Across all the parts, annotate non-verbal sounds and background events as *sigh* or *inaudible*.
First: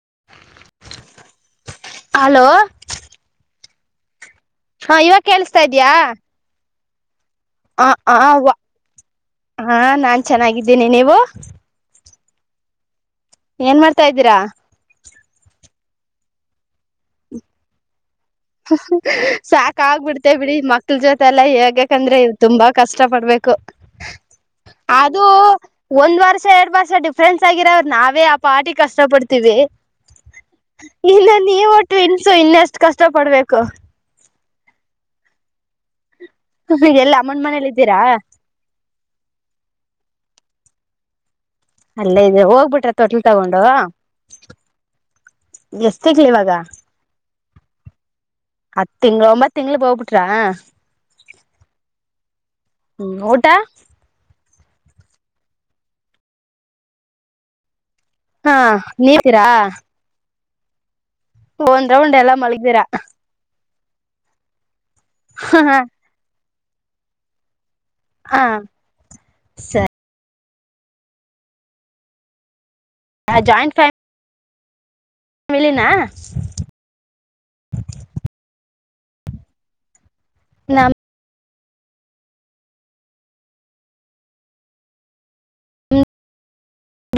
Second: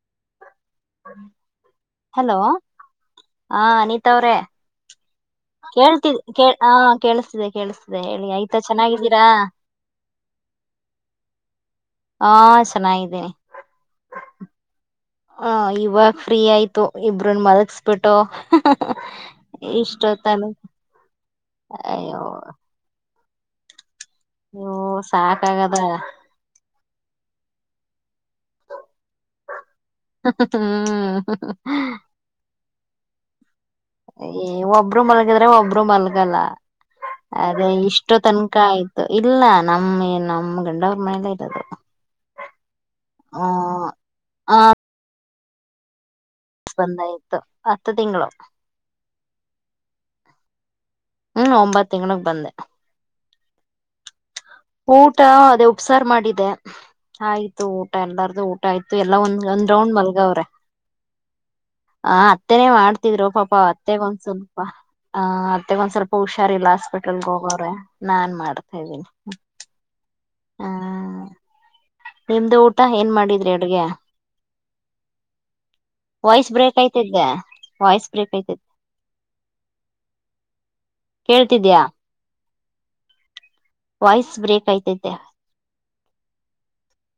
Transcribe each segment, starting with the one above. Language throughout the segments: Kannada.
*inaudible* ಹಲೋ. ಹಾ ಅನಿತಾವ್ರೆ. ಹಾ ಇವಾ. ಕೇಳಸ್ತಾ ಇದೀಯಾ? ಹಾ ಕೇಳಸ. ಹ ಆ ಹಾ ನಾನ ಚೆನ್ನಾಗಿದ್ದೀನಿ ನೀವು? ಹಾ ಚೆನ್ನಾಗಿದಿನಿ. ಏನ್ ಮಾಡ್ತಾ ಇದ್ದೀರಾ? ಹ ಇವಾಗ ಫ್ರೀ ಆಯ್ತು ಇಬ್ಬ್ರನ್ನೂ ಮಲಗಸ್ಬಿಟ್ಟು. ಸಾಕ ಆಗಬಿಡ್ತೇ ಇಷ್ಟೊತ್ತನ ಬಿಡಿ ಮಕ್ಳ ಜೊತೆ. ಎಲ್ಲಾ ಹೇಗಂದ್ರೆ ಅಯ್ಯೋ ತುಂಬಾ ಕಷ್ಟ ಪಡ್ಬೇಕು. ಕು. ಅಯ್ಯೋ ಅದು ಸಾಕಾಗದ ಒಂದ ವರ್ಷ ಎರಡ ವರ್ಷ ಡಿಫ್. ಫ್ರೆಂಡ್ಸ್ ಆಗಿರವರ ನಾವೇ ಆ ಪಾಟಿ ಕಷ್ಟ ಪಡ್ತೀವಿ. ಹ್ಮ್ ಇನ್ನ ನೀವು ಟ್ವಿನ್ಸ್ ಇನ್ನಷ್ಟು. ಇಷ್ಟಪಡ್ಬೇಕು ಏ ಒಬ್ಬರು ಮಲಗಿದ್ರೆ ಒಬ್ರು ಮಲ್ ಆಗಲ್ಲ ಎಲ್ಲ ಅಮ್ಮನ್ ಅದೇ ಮನೇಲಿ ಇದ್ದೀರಾ ಇಷ್ಟೋ ತನ್ಕ ಆಯ್ ಇಲ್ಲ ನಮ್ಮ್ ನಮ್ಮ್ ಗಂಡವ್ರ ಮನೆಯಲೆ ಅಲ್ಲೇ ಇದ್ ಹೋಗ್ಬಿಟ್ರ ತೋಟ್ಲ್ ಹ ತಗೊಂಡು ಎಸ್ ಬಂದ್ ಆಯ್ತು ಹತ್ತ್ ತಿಂಗಳು ತಿಂಗ್ಲ್ ಒಂಬತ್ ತಿಂಗ್ಲ್ ಹೋಗ್ಬಿಟ್ರಾ ಹ್ಮ್ ಒಂಬತ್ ತಿಂಗ್ಲ್ ಗ್ ಬಂದೆ ಟ ಊಟ ಅದೇ ಉಪ್ಸಾರ್ ಮಾಡಿದೆ ಆಯ್ತು ಊ ಊ ಎಲ್ಲಾರ್ದು ಹಾ ಊಟ ಆಯತು ಎಲ್ಲ ನೀತೀರಾ ಒಂದ್ಂದ್ ರೌಂಡ್ ಮಲ್ಗಾವ್ರೆ ಒಂದ್ ಹ ರೌಂಡ್ ಎಲ್ಲಾ ಅತ್ತೆ ಮಲಗ್ದಿರಾ ಮಾಡ್ತಿದ್ರು ಪಾಪ ಮೇಘ *unintelligible* ಒಂದು ಸ್ವಲ್ಪ ಹ ಅತ್ತೆಗೊಂದ್ ಸ್ವಲ್ಪ ಹುಷ್ ಹುಷಾರಿಲ್ಲ ಹಾಸ್ಪಿಟಲ್ಗೆ ಹೋಗೋರೆ ನಾನ್ ಹ ಮಾಡ್ತಾ ಇದ್ದೀನಿ ಸರಿ ಹಾ ನಿಮ್ದ್ ಉಟ್ ಟಾ ಏನ್ ಮಾಡಿದ್ರಿ ಜಾಯಿಂಟ್ ಅಡ್ಗೆ ಫ್ಯಾಮಿಲಿನಾ ವಾಯ್ಸ್ ಬ್ರೇಕ್ ಐತೈತೆ ವಾಯ್ಸ್ ಬ್ರೇಕ್ ಐತೈತೆ ನಮ್ ಹೇಳ್ತಿದೀಯಾ *unintelligible* ವಾಯ್ಸ್ ಬ್ರೇಕ್ ಐತೈತೆ ನಮ್ದು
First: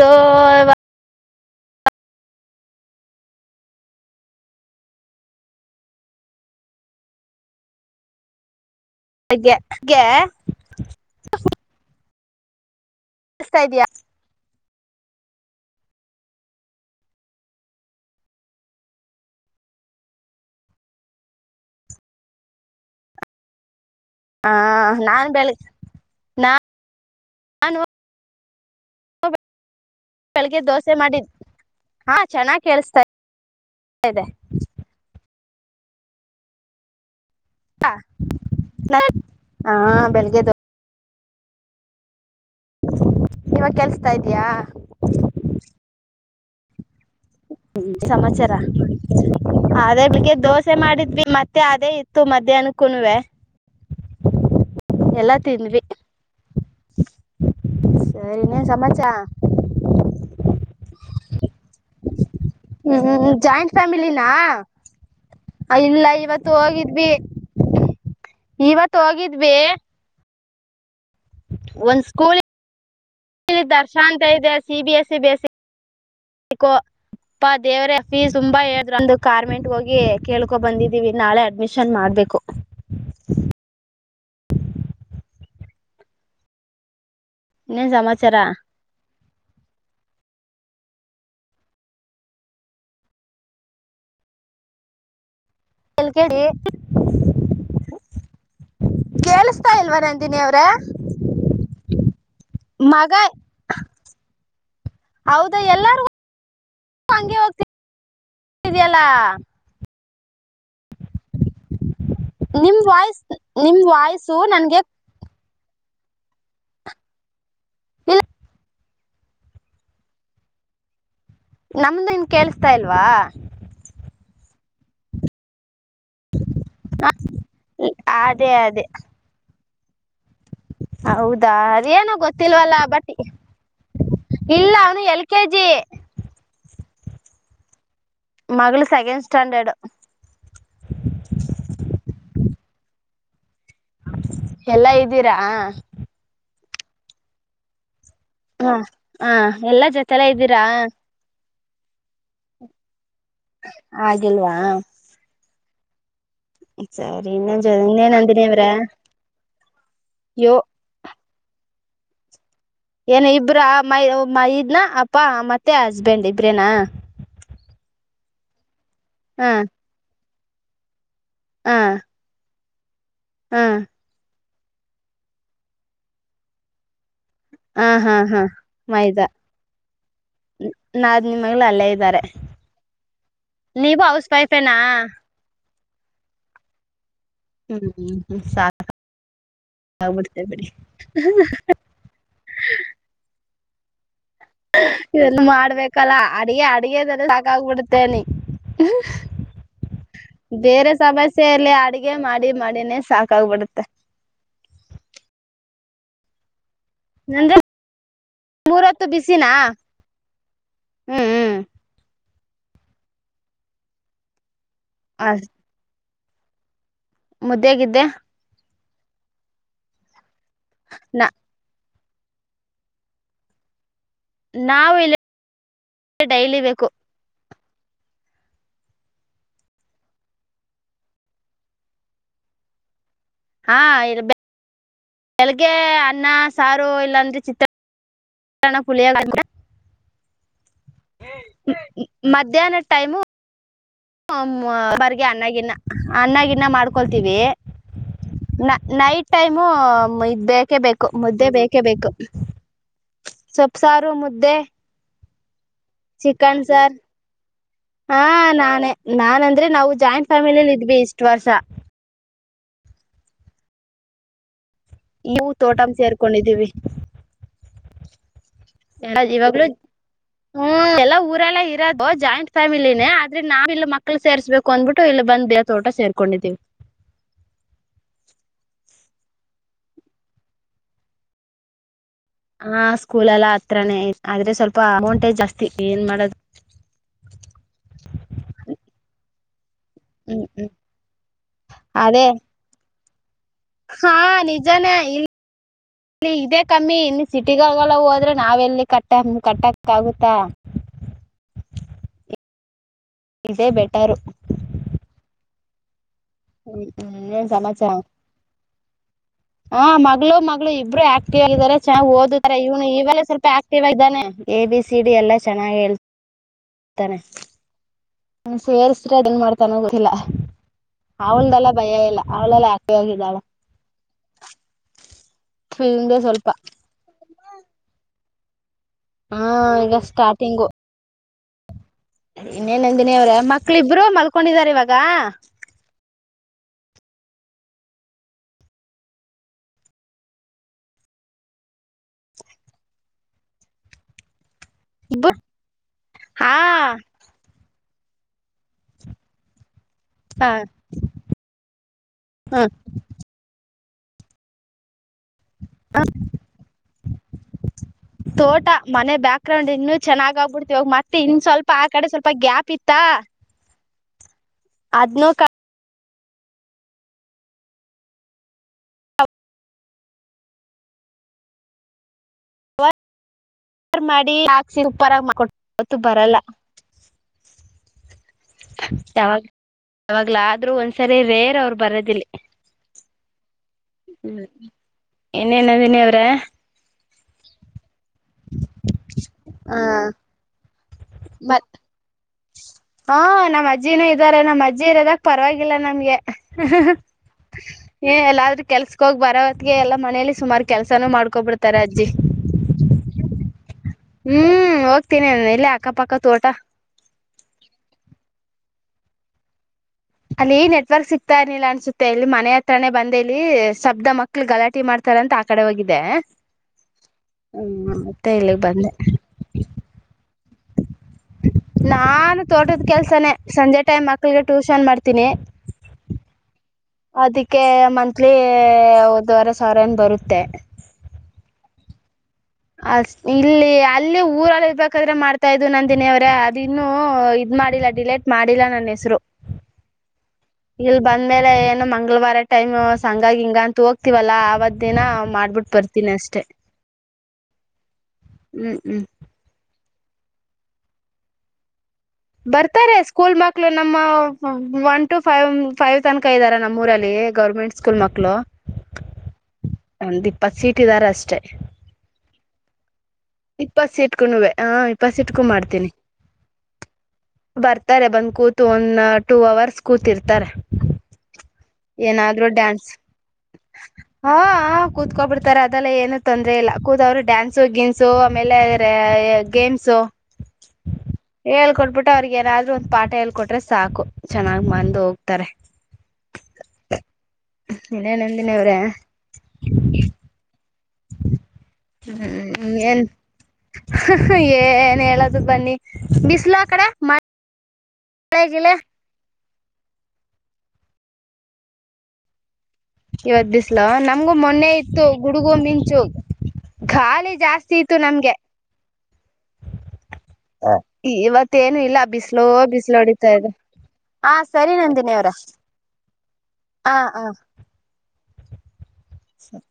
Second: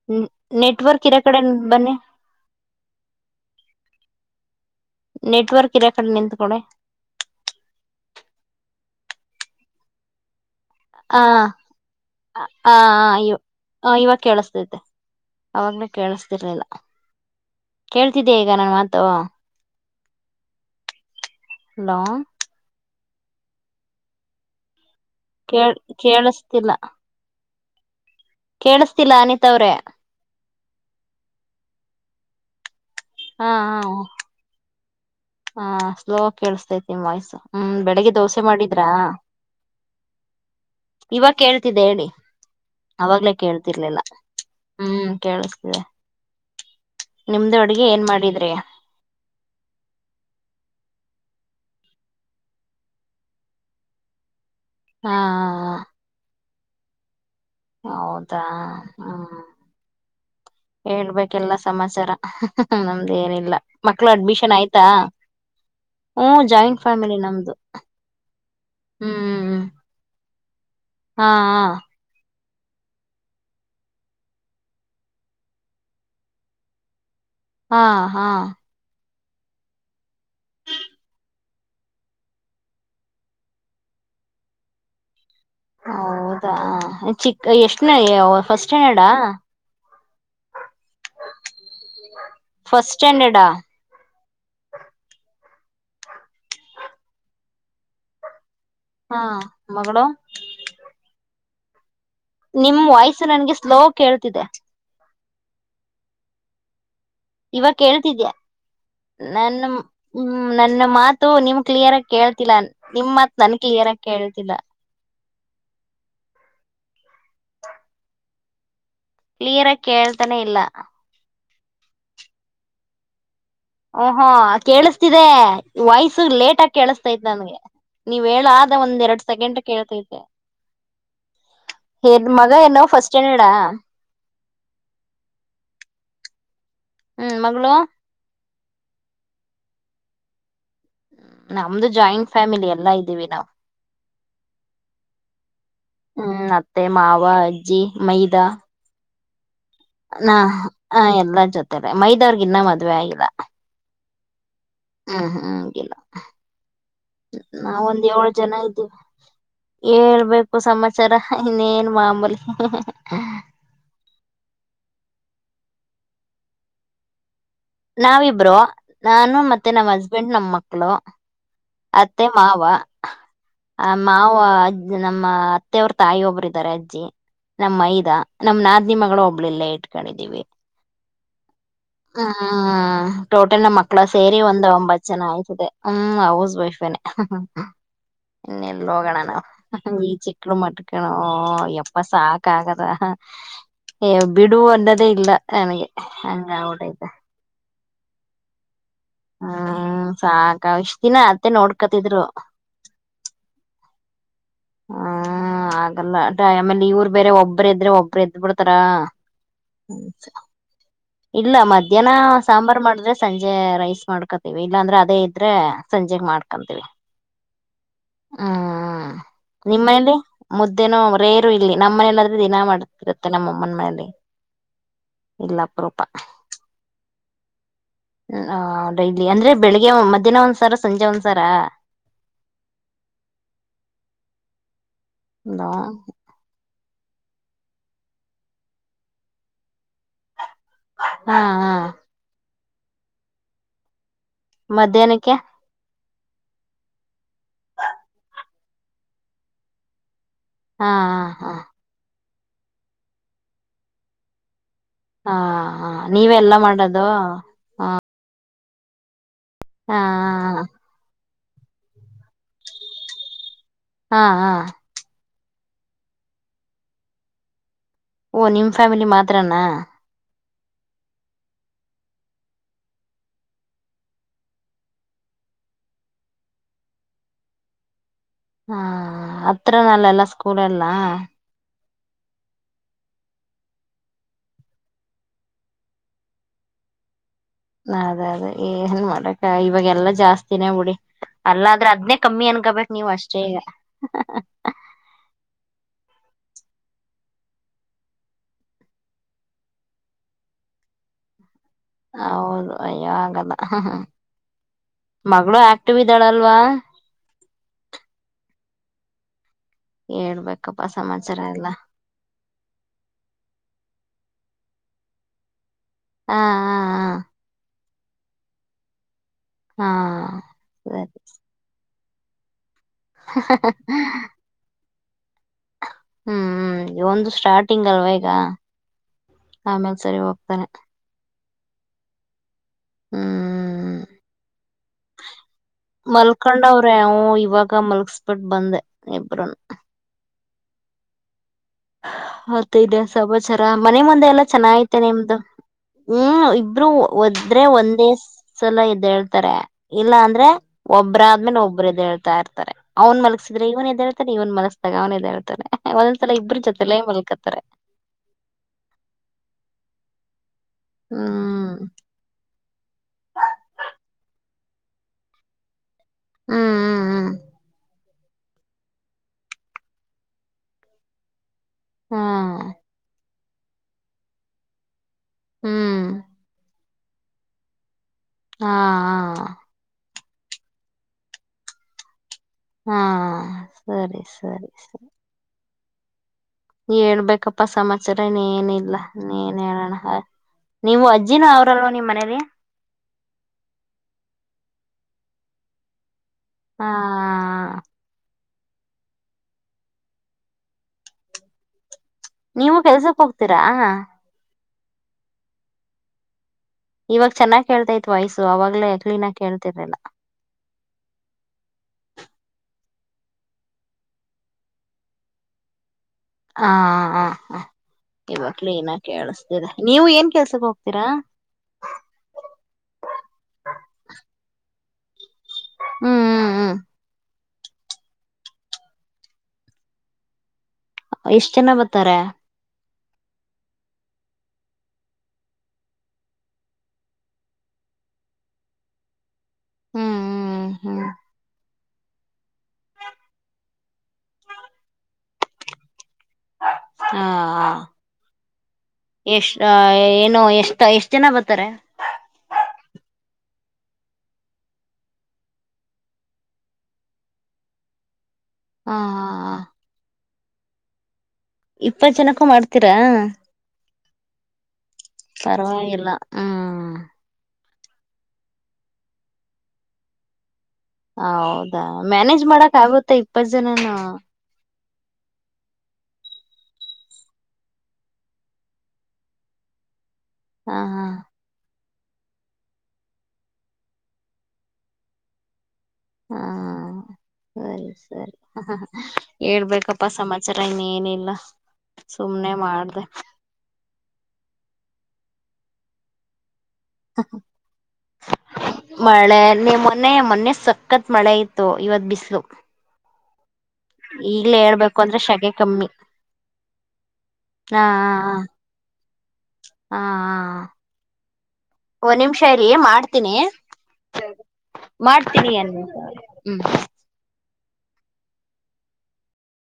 ಹು ನೆಟ್ವರ್ಕ್ ಇರೋಕ್ ಕಡೆ ಬನ್ನಿ ನೆಟ್ವರ್ಕ್ ಇರ ಕಡೆ ನಿಂತ್ ಕೋಳಿ ಹಾಗೆ ಹಾಗೆ *unintelligible* ಹ *inaudible* ಹ ಇ ಕೇಳಿಸ್ತಾ ಇದೀಯಾ ಇವಾಗ ಕೇಳಸ್ *unintelligible* ಅವಾಗ್ಲೇ ಕೇಳಸ್ತಿರ್ಲಿಲ್ಲ ಕೇಳ್ತಿದ್ದೆ ಈಗ ನನ್ ಮಾತು ಹಲೋ ಹ ಕೆಳ್ ಕೇಲ್ಸ್ತಿಲ್ಲ ನಾನು ಕೇಳ್ಸ್ತಿಲ್ಲ ಅನಿತ ಅವ್ರೆ ಬೆಳಿಗ್ಗೆ ದೋಸೆ ಮಾಡಿದ್ದ್ ಹಾ ಚೆನ್ನಾಗ್ ಕೇಳಸ್ತ್ ಹಾ ಹಾ ಹಾ ಸ್ಲೋ ಕೇಳಿಸ್ತೈತಿಮ ವಾಯ್ಸ ಹಾ ಬೆಳಿಗ್ಗೆ ದು ಇವ ಕೇಳ್ತಿದೆ ಹೇಳಿ ಅವಾಗ್ಲೇ ಇವಾಗ ಕೇಳ್ತಿರ್ಲಿಲ್ಲ ಕೇಳಿಸ್ತಾ ಇದೀಯಾ ಹ್ಮ್ ಕೇೇಳಿಸತಿದೆ ಹ್ಮ್ ಸಮಾಚಾರ ಮಾಡಿದ್ರಿ ಅದೇ ಬಿಗ್ಗೆ ದೋಸೆ ಮಾಡಿದ್ವಿ ಮತ್ತೆ ಮತ್ತೆ ಅದೇ ಇತ್ತು ಮಧ್ಯಾಹ್ನಕೂಣುವವೆ ಹಾ ಹ *unintelligible* ಹೌದಾ ಸರಿನೇ ಸಮಾಚಾರ ಹ್ಮ ಹೇಳ್ಬೇಕ ಎಲ್ಲ ಸಮಾಚಾರ ನಮ್ದು ಹ್ಮ್ ಏನಿಲ್ಲ ಜಾಯಿಂಟ್ ಮಕ್ಳು ಫ್ಯಾಮಿಲಿನಾ ಅಡ್ಮಿಷನ್ ಆಯ್ತಾ ಇಲ್ಲ ಹ್ಮ ಇವತ್ತು ಜಾಯಿಂಟ್ ಹೋಗಿದ್ವಿ ಫ್ಯಾಮಿಲಿ ನಮ್ದು ಇವತ್ತು ಹೋಗಿದ್ವಿ ಹ್ಮ್ ಹಾ ಹ ದರ್ಶಾಂತ ಇದೆ ಸಿಬಿಎಸ್ಸ ಬೇಸಿ ಬಿಕೋ ಅಪ್ಪಾ ಹಾ ದೇವ್ರೇ ಹಾ ಫೀ ಹಾ ತುಂಬಾ ಹೇಳಿದ್ರು ಅ ಗಾರ್ಮೆಂಟ್ ಹೋಗಿ ಕೇಳ್ಕೊ ಬಂದಿದ್ದೀವಿ ನಾಳೆ ಅಡ್ಮಿಷನ್ ಮಾಡ್ಬೇಕು ಹೌದಾ ಚಿ ಎಷ್ಟ್ ಇನ್ನೇನ್ ನ ಸಮಾಚಾರ ಫಸ್ಟ್ ಸ್ಟ್ಯಾಂಡರ್ಡ್ ಫಸ್ಟ್ ಸ್ಟಾಂಡರ್ಡಾ ಎಲ್ಲಿ ಕೇಳಿ ಹಾ ಕೇೇಳಿಸತಾ ಇಲ್ವಾ ಮಗಳು ನಂದಿನಿ ಅವ್ರ ನಿಮ್ ವಾಯ್ಸ ನನ್ಗೆ ಸ್ಲೋ ಕೇಳ್ತಿದೆ ಹೌದಾ ಎಲ್ಲಾರು ಇವಾಗ ಕೇಳ್ತಿದ್ಯಾ ನಾನ ಹ್ಮ್ ಹ್ಮ ನನ್ನ ಮಾತು ನಿಮ್ ಕ್ಲಿಯರ್ ಆಗಿ ಕೇಳ್ತಿಲ್ಲ ನಿಮ್ ವಾಯ್ಸ್ ಮಾತ್ ನನ್ ನಿಮ್ ಕ್ಲಿಯರ್ ಆಗ ವಾಯ್ಸು ಕೇಳ್ತಿಲ್ಲ ನನ್ಗೆ ಇಲ್ಲ ಕ್ಲಿಯರ ಕೇಳ್ತಾನೆ ಇಲ್ಲ ನಮ್ದು ಇನ್ ಕೇೇಳಸ್ತಾಲ್ವಾ ಹಾ ಕೇಳಿಸ್ತಿದೆ ವಯ್ಸು ಲೇಟ್ ಆಗಿ ಕೇಳಿಸಸ್ತಾತ್ ನನ್ಗೆ ನೀವ್ ಅದೇ ಹೇಳಾದ ಅದೇ ಒಂದ್ ಎರಡ್ ಸೆಕೆಂಡ್ ಕೇಳ್ತಿದ್ದೆ ಹೌದಾ ಅದೇನು ಮಗ ಗೊತ್ತಿಲ್ವಲ್ಲ ಏನೋ ಫಸ್ಟ್ ಬಟ್ ಸ್ಟ್ಯಾಂಡರ್ಡಾ ಇಲ್ಲ ಅವನು ಎಲ್ ಕೆಜಿ ಹ್ಮ್ ಮಗಳು ಮಗಲು ಸೆಕೆಂಡ್ ಸ್ಟಾಂಡರ್ಡ್ ನಮ್ದು ಜಾಯಿಂಟ್ ಫ್ಯಾಮಿಲಿ ಎಲ್ಲಾ ಇದ್ದೀವಿ ನಾವು ಎಲ್ಲಾ ಇದ್ದೀರಾ. ತ್ತೆ ಮಾವಾ ಅಜ್ಜಿ. ಮೈದಾ. ಆ. ಎಲ್ಲಾ ಜೊತೆಲೆ ಇದ್ದೀರಾ. ಮೈದಾವರ್ಗೆ ಇನ್ನ ಮದ್ವೆ ಆಗಿಲ್ಲಾ. ಆಗಿಲ್ವಾ. ಹ ಹ. ಇಲ್ಲಾ. ಸರಿ ಇನ್ನೇನ್ ಜ ನಾವ ಒಂದ್ ಇನ್ನೇನ್ ಏಳ ನಂದಿನಿ ಜನ ಅವ್ರ ಇದ್ದೀವಿ ಯೋ ಹೇಳ್ಬೇಕು ಸಮಾಚಾರ. ಇನ್ನೇನ್ ಮಾಮೂಲಿ. ಏನ ಇಬ್ರ ಆ ಮೈ ಮೈದ್ನ ಅಪ್ಪಾ ಮತ್ತ. ಮತ್ತೆ ಹಸ್ಬೆಂಡ್ ಇಬ್ರೇನಾ. ನಾವಿಬ್ರೂ. ನಾನು ಹ ಮತ್ತೆ ನಮ್ಮ್ ಅಜ್. ಸ್ಬೆಂಡ್ ನಮ್ ಮಕ್ಳು. ಹ ಅತ್ತೆ ಮಾವಾ. ಹ ಆ ಮಾವ. ಅಜ್ಜ ನಮ್ಮ ಅತ್ತೆ ಅವ್ರ ತಾಯಿ ಒಬ್ಬರಿದಾರೆ ಅಜ್ಜಿ. ನಮ್ ಹ ಮೈದ ಹಾ ಹಾ ನಮ್ ನಾದನಿ ಮಗಳ ಮೈದ ಒಬ್ಳ ಇಲ್ಲೆ ಇಟ್ಕೊಂಡಿದೀವಿ ನಾದ್ ನಿಮಗ್ಲು ಅಲ್ಲೇ ಇದ್ದಾರೆ ಹ್ಮ ಟೋಟಲ್ ನಮ್ಮ ಮಕ್ಕಳ ನೀವು ಹೌಸ್ ಸೇರಿ ಒಂದ್ ವೈಫೇನಾ ಒಂಬತ್ ಜನ ಆಯ್ತದೆ. ಹ್ಮ್ ಹೌಸ್. ವೈಫೇನೆ. ಹ್ಮ್ ಎಲ್ಲೋ ಹೋಗೋನ ಈ ಸಾಕಾಗ್ಬಿಡ್ತೆ ಚಿಕ್ಲು ಬಿಡಿ ಮಟ್ಕಣ ಎಪ್ಪ ಸಾಕ್ ಆಗದಾ. ಇದೆಲ್ಲ ಮಾಡ್ಬೇಕಲ್ಲಾ ಹಂಗ ಅಡಗೆ ಆಗ್ಬಿಟ್ಟೈತೆ ಅಡಗೆಲ್ಲ ಸಾಕಾಬಿಡ. ನಿ ಹ್ಮ್ *inaudible* ಸಾಕ ಬೇರೆ ಇಷ್ಟ್ ದಿನ ಅತ್ತೆ ಸಮಸ್ಯೆಯಲ್ಲಿ ಅಡಿಗೆ ನೋಡ್ಕತಿದ್ರು ಮಾಡಿ ಮಾಡಿನೇ ಸಾಕಾಗ್ಬಿಡುತ್ತೆ. ಹ್ಮ ಆಗಲ್ಲ ಟ. ಆಮೇಲೆ ಇವರು ಬೇರೆ ಅಂದ್ರೆ ಒಬ್ಬರೆದ್ರೆ ಒಬ್ರು ಎದ್ಬ ಬಿಡ್ತಾರಾ. ಮೂರೊತ್ತು ಬಿಸಿನಾ ಹೌ *unintelligible* ಹ್ಮ್ ಇಲ್ಲಾ ಹ್ಮ್ ಮಧ್ಯಾಹ್ನ ಸಾಂಬಾರ್ ಮಾಡಿದ್ರೆ ಸಂಜೆ ರೈಸ್ ಮಾಡ್ಕತ್ತ. ಇಲ್ಲಾಂದ್ರೆ ಅದೇ ಇದ್ರೆ. ಸಂಜೆಗೆ ಮಾಡ್ಕಂತಿವ್. ಮುದ್ದೆಗಿದ್ದೆ. ಹ ನಿಮ್ಮಲ್ಲಿ ಮುದ್ದೇನು ನ ರೇರು ಇಲ್ಲಿ ನಮ್ಮನೇಲ್ಲಾದ್ರೆ ದಿನಾ ಮಾಡ್ತಿರುತ್ತೆ ನಮ್ಮಮ್ಮನ ಮನಲಿ ನಾವು ಇಲೆ ಡೈಲಿ ಬೇಕು ಹೂ ಆ ಡೈಲಿ ಅಂದ್ರೆ ಬೆಳಿಗ್ಗೆ ಮಧ್ಯಾಹ್ನ ಒಂದ್ಸರ ಸಂಜೆ ಒಂದ್ಸರ ಹಾ ಇಲ್ಬೇ ಒಂದು ಕೆಳಗೆ ಅನ್ನ ಸಾರು ರು ಇಲ್ಲ ಅಂದ್ರೆ ಚಿತ್ರ ನ್ನ ಪುಳಿಯೋಗ್ರೆ ಹಾ ಹಾ ಮ್ಮ್ ಮ್ಮ್ ಮಧ್ಯಾಹ್ನ ಟೈಮು ಹ ಮೂ ಮಧ್ಯಾಹ್ನಕ್ಕೆ ಅನ್ನಗಿನ್ನ ಅನ್ನಾಗಿನ್ನ ಮಾಡ್ಕೊಳ್ತೀವಿ ನ ನೈಟ್ ಟೈಮು ಮ್ಮ್ ಇದ್ ಬೇಕೇ ಹಾ ಬೇಕು ಮುದ್ದೆ ಹಾ ಬೇಕೇ ಬೇಕು ಸೋಪ್ ಸಾರು ಮುದ್ದೆ ಹಾ ಹಾ ನೀವೆ ಎಲ್ಲ ಚಿಕನ್ ಮಾಡದು ಹಾ ನೆ ನಾನೊಂತ್ ತ್ರಿ ನಾವು ಜಾಯಿಂಟ್ ಫಾಮಿಲಿಲ್ ಇದ್ವಿ ಇಷ್ಟ್ ಇಷ್ಟುವರ್ಷ ಹಾ ಹಾ ನೀವು ತೋಟಂ ಸೇರ್ಕೊಂಡಿದೀವಿ ಓ ನಿಮ್ ಫ್ಯಾಮಿಲಿ ಮಾತ್ರನಾ ಹಹೂ ಎಲ್ಲಾ ಊರೆಲ್ಲ ಇರೋದು ಜಾಯಿಂಟ್ ಫ್ಯಾಮಿಲಿನೇ ಆದ್ರೆ ನಾವ್ ಇಲ್ ಮಕ್ಳು ಸೇರ್ಸ್ಬೇಕು ಅಂದ್ಬಿಟ್ಟು ಇಲ್ಲಿ ಬಂದ್ ದೇ ತೋಟ ಸೇರ್ಕೊಂಡಿದ್ದೀವಿ ಹಾ ಹತ್ರ ನಾ ಅಲ್ಲೆಲ್ಲ ಸ್ಕೂಲ್ ಎಲ್ಲಾ ಹಾ ಸ್ಕೂಲ್ ಎಲ್ಲ ಹತ್ರಾನೇ ಆದ್ರೆ ಸ್ವಲ್ಪ ಅಮೌಂಟೇ ಜಾಸ್ತಿ ಏನ್ ಮಾಡೋದ್ ಅದೇ ಅದೇ ಏನ್ ಮಾಡಕ್ ಇವಾಗ್ ಯ ಎಲ್ಲ ಹ್ಮ್ ಜಾಸ್ತಿನೇ ಹ್ಮ್ ಬಿಡಿ ಅಲ್ಲ ಆದ್ರೆ ಅದ್ನೇ ಅದೇ ಕಮ್ಮಿ ಅನ್ಕಬೇಕ್ ನೀವ್ ಅಷ್ಟೇ ಈಗ ಹಾ ನಿಜಾನೇ ಇಲ್ ಲ್ಲಿ ಇದೇ ಕಮ್ಮಿ ಇನ್ನು ಸಿಟಿಗಳ್ಗೆಲ್ಲ ಹೋದ್ರೆ ನಾವೆಲ್ಲಿ ಕಟ್ಟ ಕಟ್ಟಕ್ ಆಗುತ್ತ ಹೌದು ಅಯ್ಯೊ ಆಗಲ್ಲ ಹ್ಹ ಹ್ಹ ಬೆಟರು ಮಗ್ಳು ಆಕ್ ಹೂ ಹೂ ಏನ್ ಸಮಾಚಾರ ಹಾ ಮಗಳು ಮಗಳು ಹೇಳ್ಬೇಕಪ್ಪಾ ಇಬ್ರು ಸಮಾಚಾರ ಆಕ್ಟಿವ್ ಅಲ್ ಎಲ್ಲ ಇದಾರೆ ಚೆನಾಗ್ ಓದುತಾರೆ ಇವ್ನು ಇವಲ್ಲೇ ಸ್ವಲ್ಪ ಆಕ್ಟಿವ್ ಆಗ್ ಇದಾನೆ ಎ ಬಿ ಸಿ ಡಿ ಎಲ್ಲ ಚೆನಾಗಿ ಹೇಳ್ ಹಾ ಹಾ ಹಾ ತನೆ ನೀವ್ ಸೇರ್ಸ್ *unintelligible* ಮಾಡ್ತಾನೋ ಹಾ ಗೊತ್ತಿಲ್ಲ ಅವ್ನ್ದೆಲ್ಲ ಭಯ ಇಲ್ಲ ಅವಳಲ್ಲಾ ಹ ಹಮ್ದೇ ಸ್ವಲ್ಪ ಒಂದು ಸ್ಟಾರ್ಟಿಂಗ್ ಅಲ್ವೇಗ ಹಾ ಈಗ ಸ್ಟಾರ್ಟಿಂಗು ಇನ್ನೇನಂದಿನಿ ಅವವ್ರ ಹ್ಮ್ ಮಕ್ಳಿಬ್ರು ಮಲ್ಕೊಂಡಿದಾರ ಇವಾಗ ಹಕೊಂಡವ್ರೆ ಅವ ಇವಾಗ ಮಲ್ಗಸ್ಬಿಟ್ಟ ಬಂದೆ ಇಬ್ರನು ಮತ್ತ ಇದದೆ ಸಮಾಚಾರ ಮನೆ ಮುಂದೆ ಎಲ್ಲ ಚೆನ್ನಾಗತೆೇನೆ ನಿಮ್ದು ಇಬ್ಬರು ಹ್ಮ್ ಹಾ ಇಬರು ಒದ ಆದ್ರೆ ಒಂದೇ ಸಲ ಇದ್ ಹೇಳ್ತಾರೆ ಇಲ್ಲಾ ಹ ಅಂದ್ರೆ ಒಬ್ಬ್ರಾದ್ಮೇಲೆ ಒಬ್ಬರು ಇದ್ ಹೇಳ್ತಾ ಹ್ಮ ಇರ್ತಾರೆ ಅವನ್ ಮಲಗಸಿದ್ರೆ ಇವನ್ ಇದ ಇವ ಮನಸ್ತಗಾವ ಆವಾ ಇತದೆ ಒಂದ್ಸಲ ಇಬ್ಬ್ರ ತೋಟ ಮನೆ ಬ್ಯಾಕ್ ಗ್ರೌಂಡ್ ಇನ್ನುೂ ಚೆನ್ನ *unintelligible* ಗ ಮತ್ತೆ ಇನ್ ಸ್ವಲ್ಪ ಹ್ಮ್ ಆ ಕಡೆ ಸ್ವಲ್ಪ ಗ್ಯಾಪ್ ಪಿತಾ ಅದ್ನು ಕ ಹ್ಮ್ ಹ್ಮ್ ಹ್ಮ್ ಹಾ ಮಾಡಿ ಹಾಕ್ಸ ಪರ ಕೊಟ್ಟತ್ತು ಹ್ಮ್ ಬರಲ್ಲ ಹಾ ಹ ಅವಾಗ್ಲ ಆದ್ರೂ ಒಂದ್ಸರಿ ರೇರ್ ಅವರು ಬರೋದಿಲ್ಲ ಹಾ ಸರಿ ಸರಿ ಸರಿ ಇನ್ನವರ ನೀ ಹೇಳ್ಬೇಕಪ್ಪಾ ಸಮಸ್ಯೆ ಸರನ ಏನ ಇಲ್ಲ ನೀ ನ್ ಹ ಹೇಳೋಣ ನೀವು ಅಜ್ಜ ಮತ್ ಹಾ ನಮ್ಮ್ ಅಜ್ಜಿನೂ ಇದ ನಮ್ಮ ಅಜ್ಜಿ ಇರೋದಕ್ ಪರವಾಗಿಲ್ಲ ನಮ್ಗೆ ಹಾ ಏ ಎಲ್ಲಾದ್ರ ಕೆಲ್ಸ ಹೋಗಿ ಬರೋತ್ತಗೆ ಎಲ್ಲ ಮನಲಿ ಸುಮಾರ ಕೆಲಸಾನು ಮಾಡ್ಕೊಬ ಬಿಡ್ತಾರೆ ಅದ್ ನೀವು ಕೆಲ್ಸಕ್ ಹೋಗ್ ತೀರ ಹ್ಮ್ ಹೋಗ್ತೀನಿ ಇಲ್ಲಿ ಅಕ್ಕಪಕ್ಕ ತೋಟ ಇವಾಗ ಚೆನ್ನಾಗ್ ಕೇಳ್ತೈತ್ ವಯ್ಸು ಅವವಾಗಲೇ ಕ್ಲೀನ್ ಆಗ್ ಕೇಳ್ತಿರ್ಲಿಲ್ಲ ಅಲ್ಲಿ ನೆಟ್ವರ್ಕ್ ಸಿಗ್ತಾ ಇರ್ನಿಲ್ಲ ಅನ್ಸುತ್ತೆ ಇಲ್ಲಿ ಮನೆ ಹತ್ರನೇ ಬಂದ ಇಲ್ಲಿ ಶಬ್ದ ಮಕ್ಳು ಗಲಾಟಿ ಮಾಡ್ತಾರಂತ ಆ ಕಡೆ ಹೋಗಿದೆ ಹಾ ಹ ಹ ಇವಾಗ ಇಲ್ಲಿಗ್ ಕ್ಲೀನ್ ಬಂದೆ ಆಗ ಕೇಳಿಸತಿದೆ ನೀವು ಏನ್ ಕೆ ನಾನು ತೋಟದ ಕೆಲ್ಸನನೆ ಸಂಜೆ ಟೈಮ್ ಮಕ್ಳಿಗೆ ಟ್ಯೂಷನ್ ಮಾಡ್ ತಿನಿ ಹ್ಮ್ ಹ್ಮ್ ಹ್ಮ್ ಅದಕ್ಕೆ ಮಂತ್ಲಿ ಒದುವರೆ ಸಾವಿರ ನ ಬರುತ್ತೆ ಎಷ್ಟ್ ಜನ ಬರ್ತಾರ ಅ ಇಲ್ಲಿ ಅಲ್ಲಿ ಊರಲ್ಲಿ ಇರ್ಬೇಕಾದ್ರೆ ಮಾಡ್ತಾ ಇದು ನನ್ ದಿನೇವ್ರೆ ಅದು ಇನ್ನುೂ ಇದ್ ಮಾಡಿಲ್ಲ ಡಿಲೇಟ್ ಮಾಡಿಲ್ಲಾ ನನ್ನ ಹೆಸರು ಹ್ಮ್ ಹ್ಮ್ ಇಲ್ ಹ್ಮ್ ಬಂದ್ಮೇಲೆ ಏನ ಮಂಗ್ ಮಂಗಳವಾರ ಟೈಮ್ ಸಂಂಗಾಗಿ ಹಿಂಗ ಅಂತ ಹೋಗ್ತಿವಲ್ಲಾ ಆವದೇನ ಮಾಡ್ಬಿಟ್ ಬರ್ತೀನಿ ಅಷ್ಟೇ ಹಾ ಹ್ಮ್ ಎಷ್ಟ ಎ ಏನು ಎಷ್ಟ ಎಷ್ಟ್ ಜನ ಬರ್ತಾರೆ ಬರ್ತಾರೆ ಸ್ಕೂಲ್ ಮಕ್ಳು ನಮ್ಮ ಒನ್ ಟು ಫೈವ್ ಫೈವ್ ತನಕ ಇದಾರೆ ನಮ್ಮೂಊರಲ್ಲಿ ಗೌರ್ಮೆಂಟ್ ಸ್ಕೂಲ್ ಮಕ್ಳು ಹಾ ಹಾ ಹ ಒಂದ್ ಇಪ್ಪತ್ ಸೀಟ್ ಇದಾರೆ ಅಷ್ಟೇ ಇಪ್ಪತ್ ಜನಕ್ಕೂ ಮಾಡ್ತೀರಾ ಇಪ್ಪತ್ ಸೀಟ್ಕೂನುವೆ ಹಾ ಇಪ್ಪತ್ ಸೀಟ್ಕೂ ಮಾಡ್ತೀನಿ ಪರವಾಗಿಲ್ಲ ಹ್ಮ್ ಬರ್ತಾರೆ ಬಂದ್ ಕೂತು ಒಂದು ಟೂ ಅವರ್ಸ್ ಕೂತಿರ್ತಾರೆ ಹೌದ್ ಏನಾದ್ರರು ಡ್ಯಾನ್ಸ್ ಜನನು ಹಾ ಕೂತ್ಕೋಬಿಡ್ತಾರೆ ಅದೆಲ್ಲ ಏನು ತಂದ ದ್ರೆಲ್ಲ ಕೂತವರು ಡ್ಯಾನ್ಸು ಗಿನ್ಸು ಆಮೇಲೆ ಅ ಗೇಮ್ಸು ಹಾ ಹಾ ಬಟ್ಟ ಅವ್ರಿಗೆ ಏನಾದ್ರು ಒಂದು ಪಾಠ ಎಲ್ಳ್ಕ ಕೊಟ್ರೆ ಸಾಕು ಚೆನ್ನಾಗ್ ಬಂದ ಹೋಗ್ತಾರೆ ಹಾ ಸರಿ ಇನ್ನೇ ಸರಿ ನಂದಿನಿ ಅವ್ರೆ ಹೇಳ್ಬೇಕಪ್ಪಾ ಸಮಾಚಾರ ಇನ್ನೇನಿಲ್ಲ ಸುಮ್ನೆ ಹ್ಮ್ ಏನ್ ಮಾಡ್ದ ಏನ್ ಹೇಳ ಬನ್ನಿ ಬಿಸಲ್ ಅಕಡೆ ಹ್ *inaudible* ಮಳೆ ನೀ ಮೊನೆಯ ಮೊನ್ನೆ ಸಖತ್ ಮಳೆ ಇತತ್ತು ಇವತ್ ಬಿಸ್ಲು ಇವತ್ ಬಿಸಲು ಲ ನಮ್ಗು ಮೊನ್ನೆ ಇತ್ತು ಅಂದ್ರೆ ಶೆಗೆ ಗುಡುಗು ಕಮ್ಮಿ ಮಿಂಚು ಖಾಲಿ ಜಾಸ್ತಿ ಹಾ ಇತ್ತು ನಮ್ಗೆ ಹಾ ಹಾ ಇವತ್ತೇಏನು ಇಲ್ಲ ಒಂದ್ ನಿಮಿಷ ಬಿಸಿ್ಲುೋ ಇರಿ ಬಿಸಿ್ಲು ಹೊಡಿತಾ ಮಾಡ್ತೀನಿ ಇದೆ ಹಾ ಸರಿ ನಂದಿನಿವ್ರ ಮಾಡ್ತೀನಿ ಅನ್ಸ ಹ್ಮ್ ಆ ಹ ಸ